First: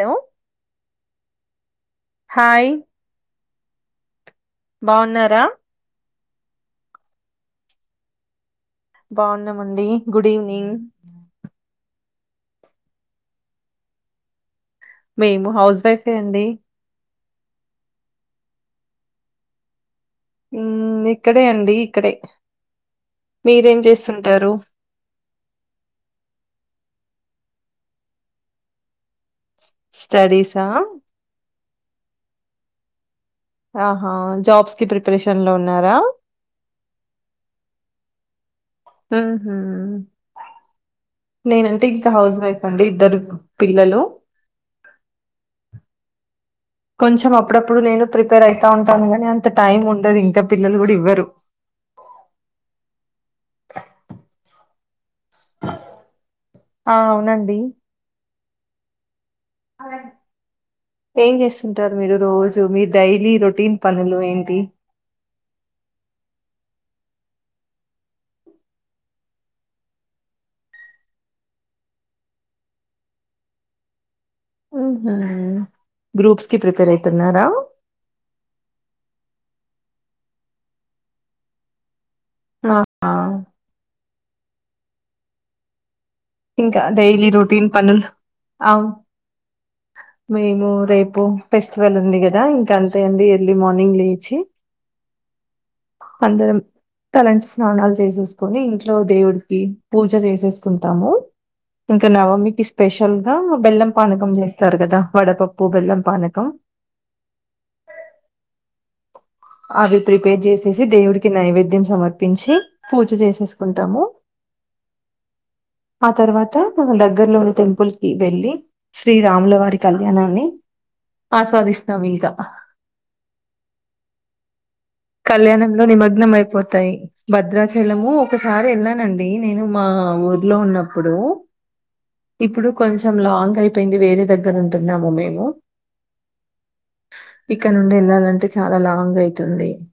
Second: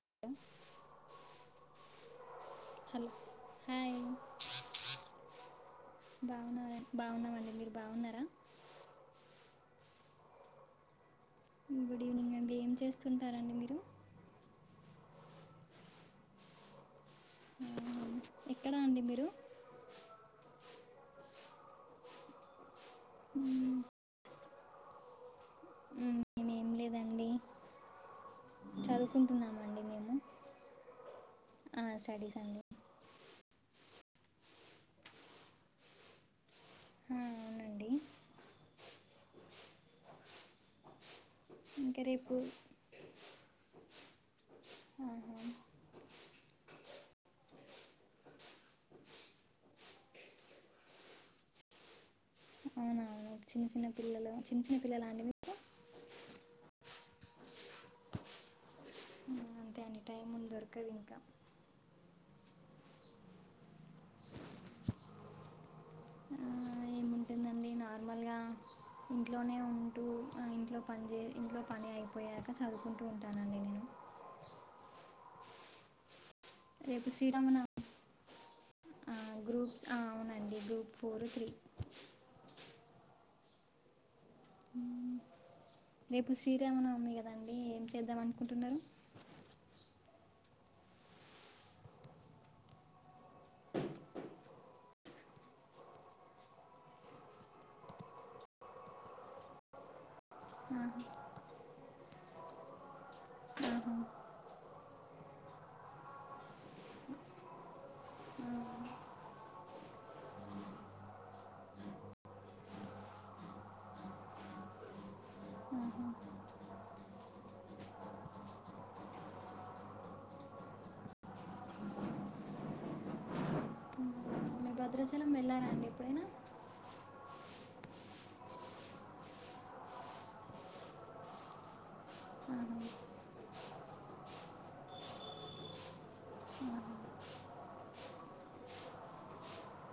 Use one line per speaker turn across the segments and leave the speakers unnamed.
Hello hi
hello hi
బావున్నారా?
బాగున్న బాగున్నామండి మీరు బాగున్నారా?
బాగున్నామండి గుడ్ ఈవినింగ్
గుడ్ ఈవినింగ్ అండి ఏం చేస్తుంటారండి మీరు?
మేము హౌస్ వైఫే అండి
ఉహు ఎక్కడ అండి మీరు
ఉమ్మ్ ఇక్కడే అండి ఇక్కడే మీరేం చేస్తుంటారు
ఉమ్ నేన్ ఏంలేదండి చదువుకుంటున్నామండి. మేము
స్టడీ సా
ఆ స్టడీస్ అండి
ఆహా జాబ్స్ కి ప్రిపరేషన్ లో ఉన్నారా?
హా అవునండి.
ఉహు నేనంటే
ఇంకా
ఇంక
రేపు
హౌస్ వైఫ్ అండి ఇద్దరు పిల్లలు
ఆహా,
కొంచెం అప్పుడప్పుడు నేను ప్రిపేర్ అవుతా ఉంటాను గాని అంత టైం ఉండదు ఇంకా పిల్లలు కూడా ఇవ్వరు.
అవునా చిన్న చిన్న పిల్లలు చిన్న చిన్న పిల్లలా అండి మీ
అవునండి.
ఆ, అంతే అండి టైం దొరకదు ఇంకా
ఏం చేస్తుంటరు మీరు రోజు మీ డైలీ రొటీన్ పనులు ఏంటి?
అ ఇంట్లోనే ఉంటూ అ ఇంట్లో పని చే ఇంట్లో పని అయిపోయాక చదువుకుంటూ ఉంటానండి నేను
ఉమ్మ్ గ్రూప్స్ కి ప్రిపేర్
రేపు
అయితున్నారా?
గ్రూప్స్ ఆ అవునండి గ్రూప్ ఫోర్ త్రీ
అ ఆ
ఉమ్ రేపు శ్రీరామ
ఇంకా
నవమి
డైలీ
కదండి
రొటీన్
ఏం
పనులు
చేద్దాం అనుకుంటున్నరు.
అవును మేము రేపు ఫెస్టివల్ ఉంది కదా ఇంకా అంతే అండి ఎర్లీ మార్నింగ్ లేచి [inaudible] అందరం తలంటి స్నానాలు చేసేసుకొని ఇంట్లో దేవుడికి పూజ చేసి
ఆహా,
చేసుకుంటాము ఇంకా నవమికి స్పెషల్ గా బెల్లం
ఆహా,
పానకం చేస్తారు కదా వడపప్పు బెల్లం పానకం [inaudible] అవి ప్రిపేర్ చేసేసి దేవుడికి నైవేద్యం సమర్పించి పూజ చేసేసుకుంటాము.
ఆహా,
[inaudible]
ఆహా.
ఆ తర్వాత మన దగ్గర్లోని టెంపుల్ కి వెళ్ళి శ్రీ రాములవారి కళ్యాణాన్ని ఆస్వాదిస్తాం ఇంకా
మీరు భద్రాచలం వెళ్ళారా
కళ్యాణంలో
అండి ఎప్పుడైనా
నిమగ్నం అయిపోతాయి భద్రాచల్ వెలము ఒక్కసారి ఎళ్ళానండి నేను మా ఊర్లో ఉన్నప్పుడు ఇప్పుడు
ఆహా,
కొంచెం లాంగ్ అయిపోయింది వేరే దగ్గర ఉంటున్నాము మేము ఇక్కడ నుండి ఎళ్ళాలంటే చాలా లాంగ్ అయితుంది. [inaudible]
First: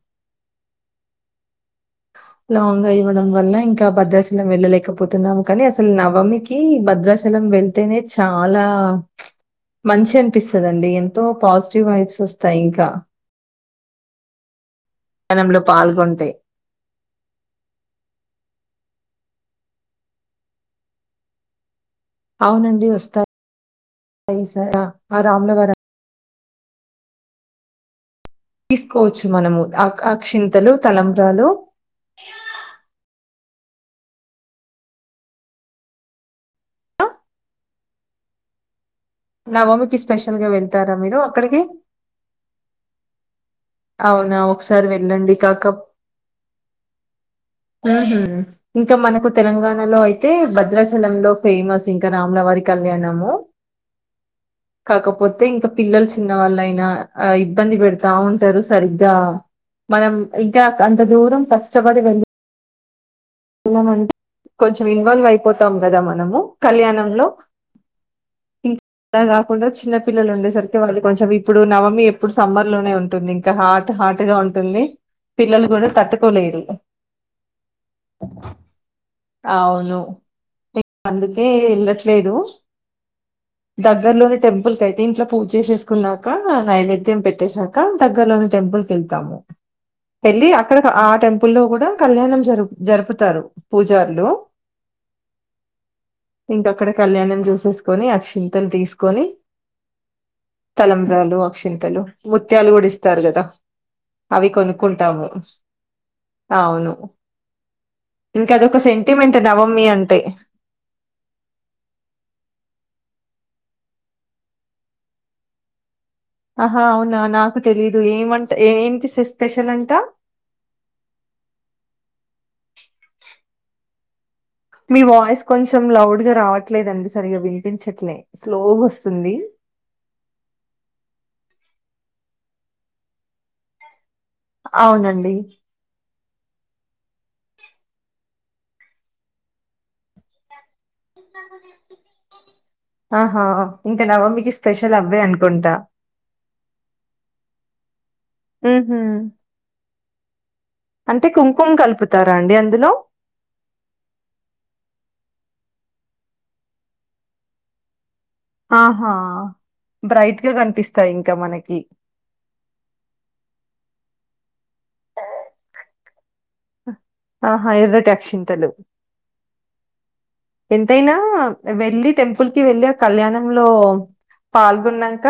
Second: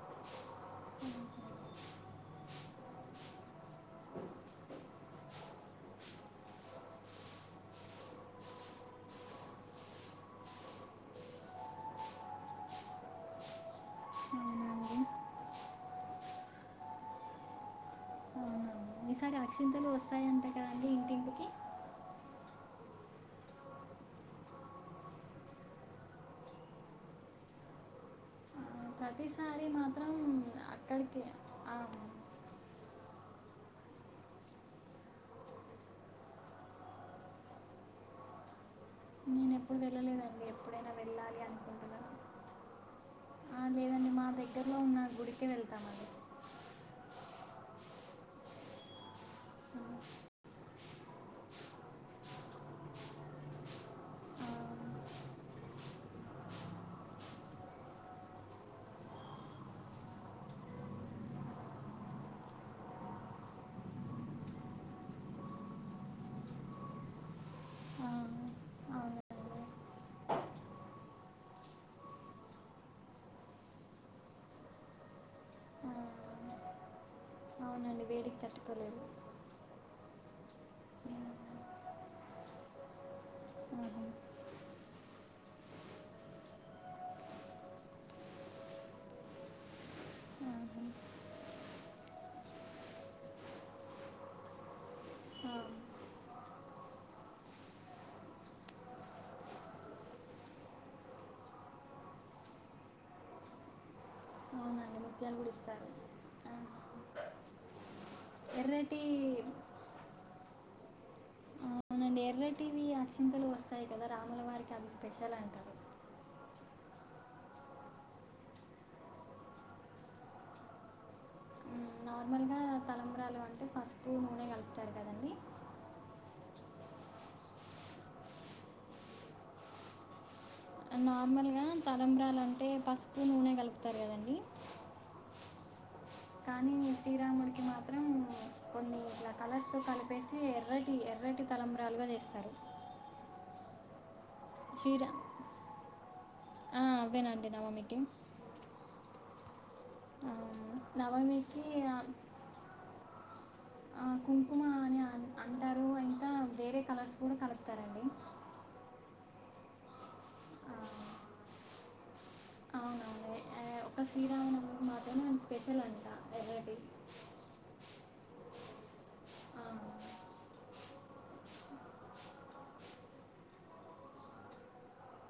లాంగ్ గా ఇవ్వడం వల్ల ఇంకా భద్రాచలం వెళ్ళలేకపోతున్నాము కానీ అసలు నవమి కి భద్రాచల్ చలం వెళ్తేనే చాలా మంచిగ అనిపిస్తుదండి ఎంతో పాజిటివ్ వైబ్స్ వస్తాయి ఇంకా
అవునా అండి
జనంలో పాల్గొంటే
రక్షింతలు వస్తాయంట కదీ ఇంటింటికి
అవునండి వస్తా ఈసారి ఆ రాములవార
ఆ,
తిసుకోవచ్చు మనము
ప్రతిసారి
ఆ
మాత్రం
అక్షింతలు,
అక్కడికి
తలంబ్రాలు
ఆ, నేను ఎప్పుడు
నావమికి
వెళ్ళలేదండి
స్పెషల్గా
ఎప్పుడైనా
వెళ్తారా మీరు
వెళ్ళాలి
అక్కడికి
అనుకుంటున్నాను ఆ, లేదండి మా
అవునా
దగ్గరలో
ఒకసారి
ఉన్న
వెళ్ళండి
గుడికే
కాక
వెళ్తామండి
హ్మ్ హు ఇంక మనకు తెలంగాణలో అయితే భద్రాచలంలో ఫేమస్ ఇంక రామలవారి కళ్యాణము కాకపోతే ఇంక పిల్లలు చిన్న వాళ్ళయినా అ ఇబ్బంది పెడతా ఉంటరు సరిగ్గా మనం ఇంకా అంత దూరం కష్టపడి వెళ్ళి కొంచెం ఇన్వాల్వ్ అయిపోతాం కదా మనము కళ్యాణంలో
ఆ,
ఇ [unintelligible]
ఆ,
అలా
అవునండి
కాకుండా చిన్న పిల్లలు ఉండేసరికి వాళ్ళు కొంచెం ఇప్పుడు నవమి ఎప్పుడు సమ్మర్ లోనే ఉంటుంది. ఇంకా హాట్ హాట్గా ఉంటుంది పిల్లలు కూడా తట్టుకోలేరు
అండి వేడికి తట్టుకోలేరు
అవును అందుకే ఎళ్ళట్లేదు
ఆహా.
దగ్గర్లోని టెంపుల్ కయితే ఇంట్లో పూజ చె చేేసుకున్నాక నైవేద్యం పెట్టేసాక దగ్గరలోని టెంపుల్ వెళ్తాము ఎళ్ళి అక్కడ ఆ టెంపుల్ లో కూడా కళ్యాణం జరు జరుపుతారు పూజర్లు
ఆ,
ఇంక అక్కడ కళ్యాణం చూసేసుకొని అక్షింతలు తిసుకొని తలంబ్రాలు, అక్షింతలు ముత్యాలు గుడా ఇస్తారు గదా అవి
అవునండి
కొనుక్కుంటాము
ముత్యాలు కూడా ఇస్తారు ఆ,
అవును ఇంక అద ఒక
ఎర్రటి
సెంటిమెంట్ నవమి అంటే
పుల్లటీవీ అచింతలు వస్తాయి కదా రాముల వారికి అవి స్పెషల్ అంటరు
ఆహా అవునా నాకు తెలీదు ఏమంట ఏంటి స్పెషల్ అంటా [inaudible]
నార్మల్ గా తలంబ్రాలు అంటే పసుపు, నూనె కల్
మీ వాయిస్ కొంచెం లౌడ్ గా రావట్లేదండి సరిగా వినిపించట్లే స్లోగా వస్తుంది. [inaudible]
నార్మల్గా తలంబ్రాలు అంటే పసుపు, నూనె కలుపుతరు కదండి
అవునండి
కానీ శ్రీరాముడికి మాత్రం కొన్ని ఇట్ల కలర్స్ తో కలిపేసి ఎర్రటి ఎ ఎర్రటి తలంబ్రాలుగ చేస్తరు
ఇంక నవమి
చిరా ఆ అవ్వేనండి నవమికి
హ్మ్ హు
ఆ,
అంటే
నవమికి
కుంకుమ్
ఆ,
కలుపుతారా అండి అందులో
కుంకుమ అని అ అంటారు ఇంకా వేరే కలర్స్ కూడా కలుపుతారండి
ఆహా బ్రైట్ గా
ఆ,
కనిపిస్తాయి ఇంక మనకి
శ్రీరామనవమి మాత్రమే స్పెషల్ అంట ఎవ
ఆహా ఎర్రటి అక్షింతలు
ఆ
ఎంతైనా వెళ్ళి టెంపుల్ కి వెళ్ళి ఆ కళ్యాణంలో పాల్గొన్నక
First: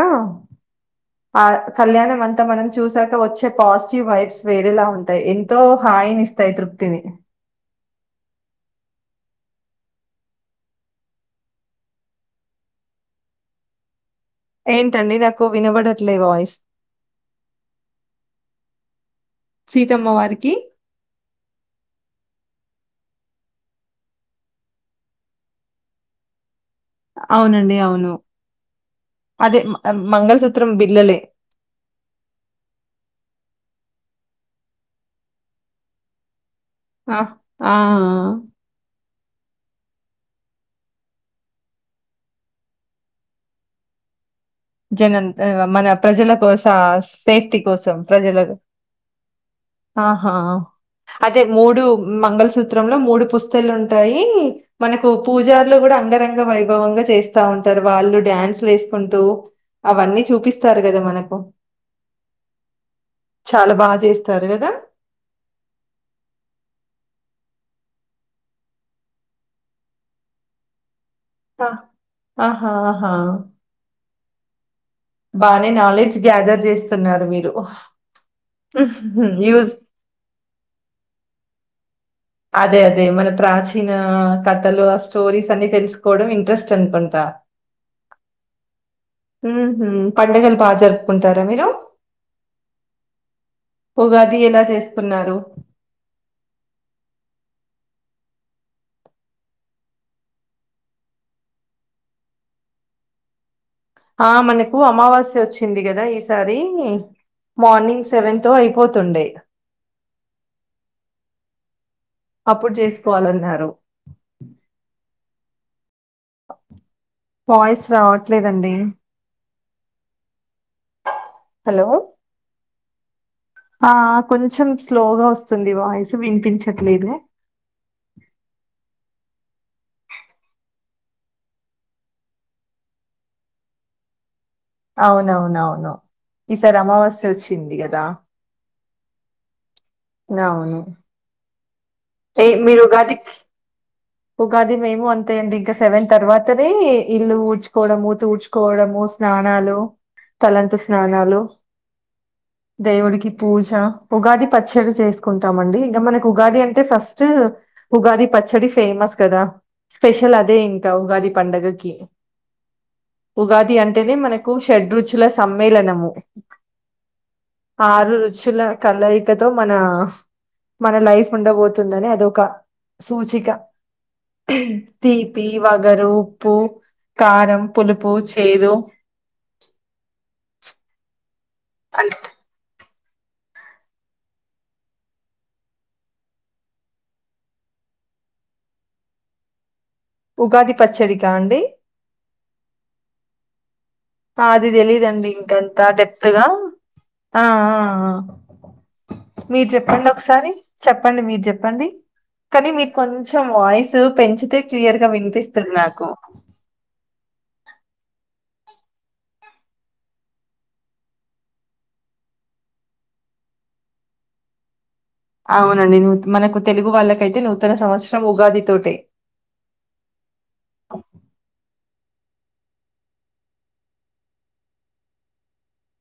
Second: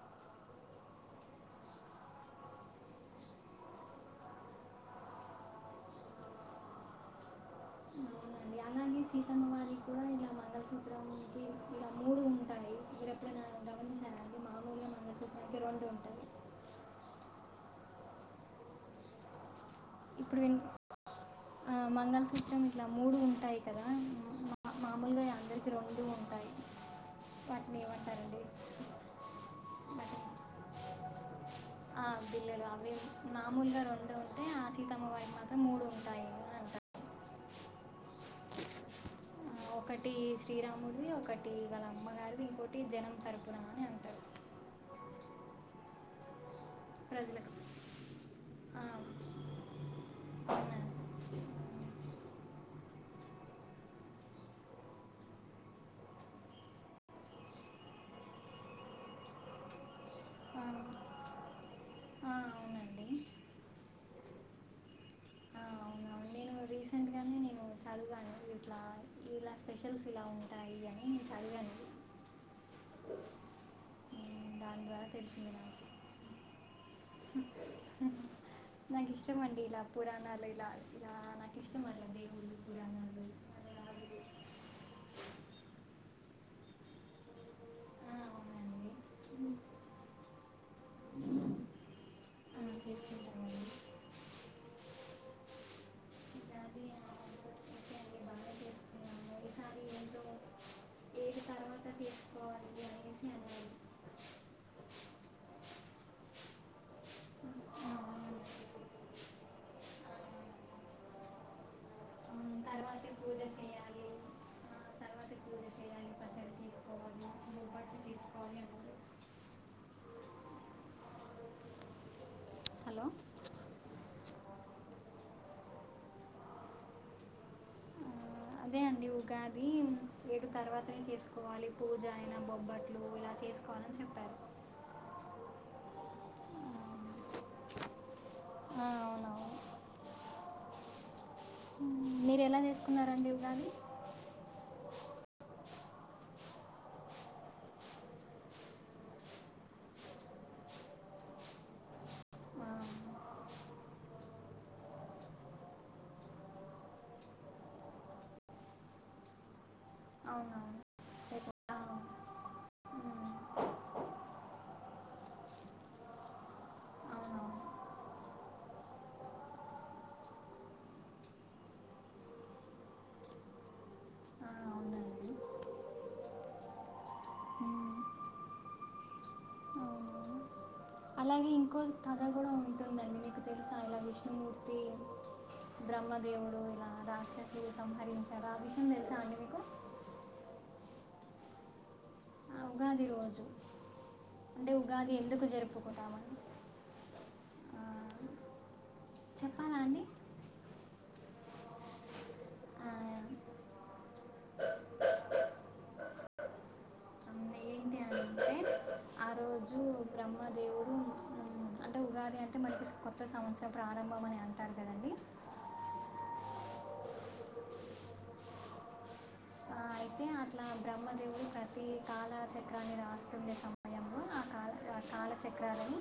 ఆ కళ్యాణం అంతా మనం చూసాక వచ్చే పాజిటివ్ వైబ్స్ వేరేలా ఉంటయి ఎంతో హా నీ ఇస్తయి తృప్తిని
మళ్ళి సీతమ్మవారి కూడా ఇలా మంగళసూత్రం కి గమనించారా
అ
అండి మామూలుగా
ఏంటండి నాకు
మంగళసూత్రానికి రెండు
వినబడట్లే
ఉంటాయి
వాయిస్ సీతమ్మ
ఇప్పుడు
వారికి
విన్ ఆ మంగళ సూత్రం ఇలా మూడు ఉంటాయి. కదా మా మామూలుగా అందరికి రెండు ఉంటాయి.
అవునండి
వాటిని
అవును.
ఏమంటారండి
అదే
వాటిని
మంగళసూత్రం బేలలే
ఆ బిళ్ళలు అవి మామూలుగా రో సీతమ్మ వాటి మాత్రం మూడు ఉంటాయి అ
ఆ ఆ
ఆ,
[inaudible]
ఒకటి శ్రీరాముడివి ఒకటి వాళ అమ్మగారిది ఇంకోటి జనం తరపున అని అంటారు
జనం హ మన ప్రజల కోస సేఫ్టీ
ప్రజలకు
కోసం ప్రజలకు
ఆ,
ఆహా
అవునండి
అదే మూడు మంగల్ సూత్ర త్ర లో మూడు పుస్తలు ఉంటాయి మనకు పూజరులు కూడా అంగరంగ వైభవంగా చేస్తా ఉంటారు వాళ్ళు డ్యాన్స్లు వేసుకుంటూ అవన్నీ
ఆ,
చూపిస్తారు కదా మనకు
ఆ, అవునండి
చాలా బా చేస్తారు కదా
రీసెంట్ గానే నేను చాలువుగాను ఇట్లా ఇలా స్పెషల్స్ ఇలా ఉంటాయి అని నేను చ
ఆ ఆహాహా
ఉమ్, దాని ద్వారా తెలిసింది
బానే
నాకు
నాలెడ్జ్ గ్యాదర్ చేస్తున్నారు మీరు.
నాకు ఇష్టం అండి
యూజ్
ఇలా పురానాలు ఇలా ఇలా నాకు ఇష్టం అట్లా దేవుళ్ళు
అదే అదే
పురాణాలు
మన ప్రాచీన కథలు ఆ స్టోరీస్ అన్ని తెలుసుకోవడం ఇంట్రెస్ట్ అనుకుంటా
ఆ, అవునండి
ఉమ్ పండగలు బాగా జరుపుకుంటారా మీరు [inaudible]
ఆ, చేసుకుంటామండి
ఉగాది ఎలా చేసుకున్నారు
ఉగాది ఓకే అండి బాగా చేసుకున్నాము ఈసారి ఏంటో ఏది తర్వాత చేసుకోవాలి అనేసి అన్నారు
ఆ మనకు అమావాస్య వచ్చింది కదా ఈసారి మార్నింగ్ సెవెన్ తో అయిపోతుండే
ఆ,
అప్పుడు
తర్వాత పూజ
చేసుకోవాలన్నారు
చేయాలి ఆ, తర్వాత పూజ చేయాలి పచ్చడి చేసుకోవాలి
వాయిస్
బొబ్బట్లు చేసుకోవాలి
రావట్లేదండి
అన్నారు
హలో
హలో
ఆ కొంచెం స్లోగా వస్తుంది వాయిస్ వినిపించట్లేదు
ఆ, అదే అండి ఉగాది ఏడు తర్వాతనే చేసుకోవాలి పూజ అయిన బొబ్బట్లు ఇలా చేసుకోవాలని చెప్పారు
అవునవునవును ఈసారి అమావాస్య వచ్చింది కదా
ఆ అవునవును
అవును
మీరు ఎలా చేసుకున్నారండి ఉగాది
ఉగాది మేము అంతే అండి ఇంకా సెవెన్ తర్వాతనే ఇల్లు ఊడ్చుకోవడం తుకోవడము స్నానాలు తలంటూ స్నానాలు
ఆ,
దేవుడికి పూజ ఉగాది పచ్చడి చేసుకుంటామండి ఇంకా మనకి ఉగాది అంటే ఫస్ట్ ఉగాది పచ్చడి ఫేమస్ కదా స్పెషల్ అదే
అవునవును
ఇంకా ఉగాది
రేపు- ఆ,
పండగకి
ఉమ్,
ఉగాది అంటేనే మనకు షడ్రుచుల సమ్మేళనము
అవునవును
ఆరు రుచుల కలయికతో మన మన లైఫ్ ఉండబోతుందని అదొక సూచిక
ఆ, అవునండి
తీపి, వగరు, ఉప్పు కారం,
ఉమ్,
పులుపు, చేదు
అవును అలాగే ఇంకో
అంటే
తథ కూడా తళ విషుమూర్తి బ్రహ్మదేవుడు ఇలా రాక్షసులు సంహరించారు ఆ విషయం తెలుసా అండి మీకు
ఉగాది పచ్చడికా అండి
ఉగాది రోజు
అది
అంటే ఉగాది
తెలీదండి
ఎందుకు
ఇంకంత
జరుపుకుంటామని
టడెప్త్గా ఆ మీరు
చెప్పాలా అండి
చెప్పండి ఒకసారి చెప్పండి మీరు చెప్పండి కానీ మీరు కొంచెం
ఆ,
వాయిస్ పెంచితే క్లియర్గా వినిపిస్తది నాకు అ
అవును, ఏంటి అంటే ఆ రోజు బ్రహ్మదేవుడు అంటే ఉగాది అంటే మనకి కొత్త సంవత్సరం ప్రారంభ ఆరంభం అని అంటారు కదండి
అవునండి ను మనకు తెలుగు వాళ్ళకైతే నూతన సంవత్సరం ఉగాది తోటే
ఆ అయితే అట్లా బ్రహ్మదేవుడు ప్రతి కాలా చక్రాన్ని రాస్తుండే సమయంలో అకాల ఆ కాళ చక్రాలని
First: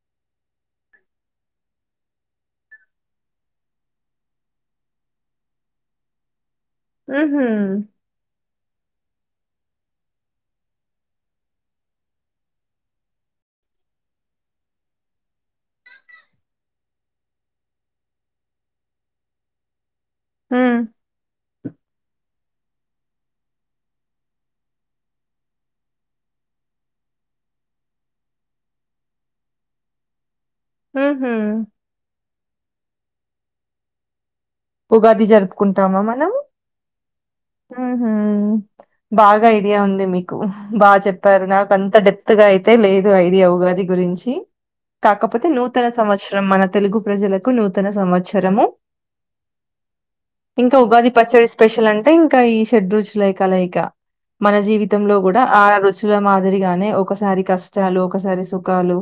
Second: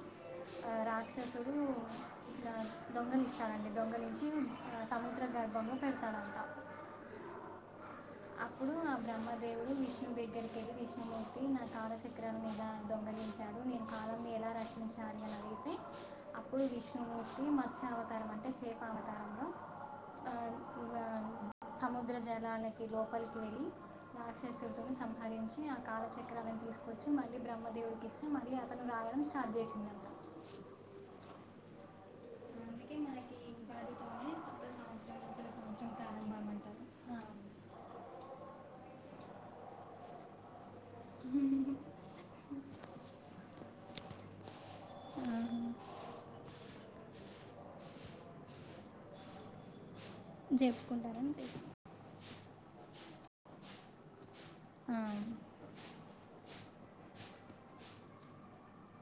ఆ రాక్షసుడు ఇట్ల దొంగలిస్తాడండి దొంగలించి ఆ సముద్రం గర్భంలో పెడతాడంట
ఉహు
అప్పుడు ఆ బ్రహ్మదేవుడు విష్ణు దగ్గరికి వెళ్ళి విష్ణుమూర్తి నా కాలచక్రాల మీద దొంగలించాడు నేను కాల నే ఎలా రచించాలి అని అడిగితే అప్పుడు విష్ణుమూర్తి మర్చ్య అవతారం అంటే చేప అవతారం అ
ఉ
ఇగ సముద్ర జలాలక్ కి లోపలికి వెళ్ళి రాక్షసుడితోని సంహరించి ఆ కాలచక్రాాలన్ని తీసుకొచ్చి మళ్ళీ బ్రహ్మ దేవుడికిస్తే మళ్ళీ అతను రాయడం స్టార్ట్ చేసిందట
ఉహు
అందుకే మనకి ఉగాదితోనే కొత్త సంవత్సరం
ఉగాది
నూతన సంవత్సరం
జరుపుకుంటామా మనం
ప్రారంభం అంటారు
ఊహు బాగా ఐడియా ఉంది మీకు బాగా చెప్పారు నాక అంత డెప్త్ గా అయితే లేదు ఐడియా ఉగాది గురించి కాకపోతే
ఆహా.
నూతన సంవత్సరం మన తెలుగు ప్రజలకు నూతన సంవత్సరము ఇంకా ఉగాది
జరుపుకుంటారని
పచ్చడి
తెలుసు
స్పెషల్ అంటే ఇంకా ఈ షెడ్రూచులయి కలయిక మన
ఆ,
జీవితంలో కూడా ఆ రుచుల మాదిరిగానే ఒకసారి కష్టాలు ఒకసారి సుఖాలు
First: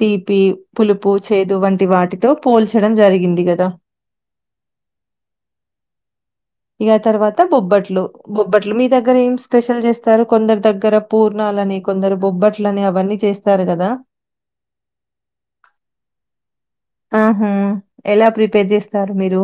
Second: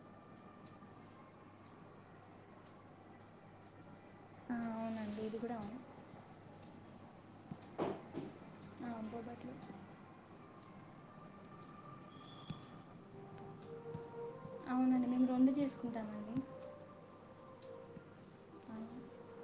తీపి పులుపు చేదు వంటి వాటితో పోల్చడం జరిగింది కదా
ఆ, అవునండి ఇది కూడా అవును
ఇక తర్వాత బొబ్బట్లు బొబ్బట్లు మీ
ఆ,
దగ్గర ఏం
బొబ్బట్లు
స్పెషల్ చేస్తారు కొందరు దగ్గర పూర్ణాలు అని కొందరు బొబ్బట్లని అవన్నీ చేస్తారు కదా
ఎందుకు చేసుకుంటారండి
ఆహా! ఎలా ప్రిపేర్ చేస్తారు మీరు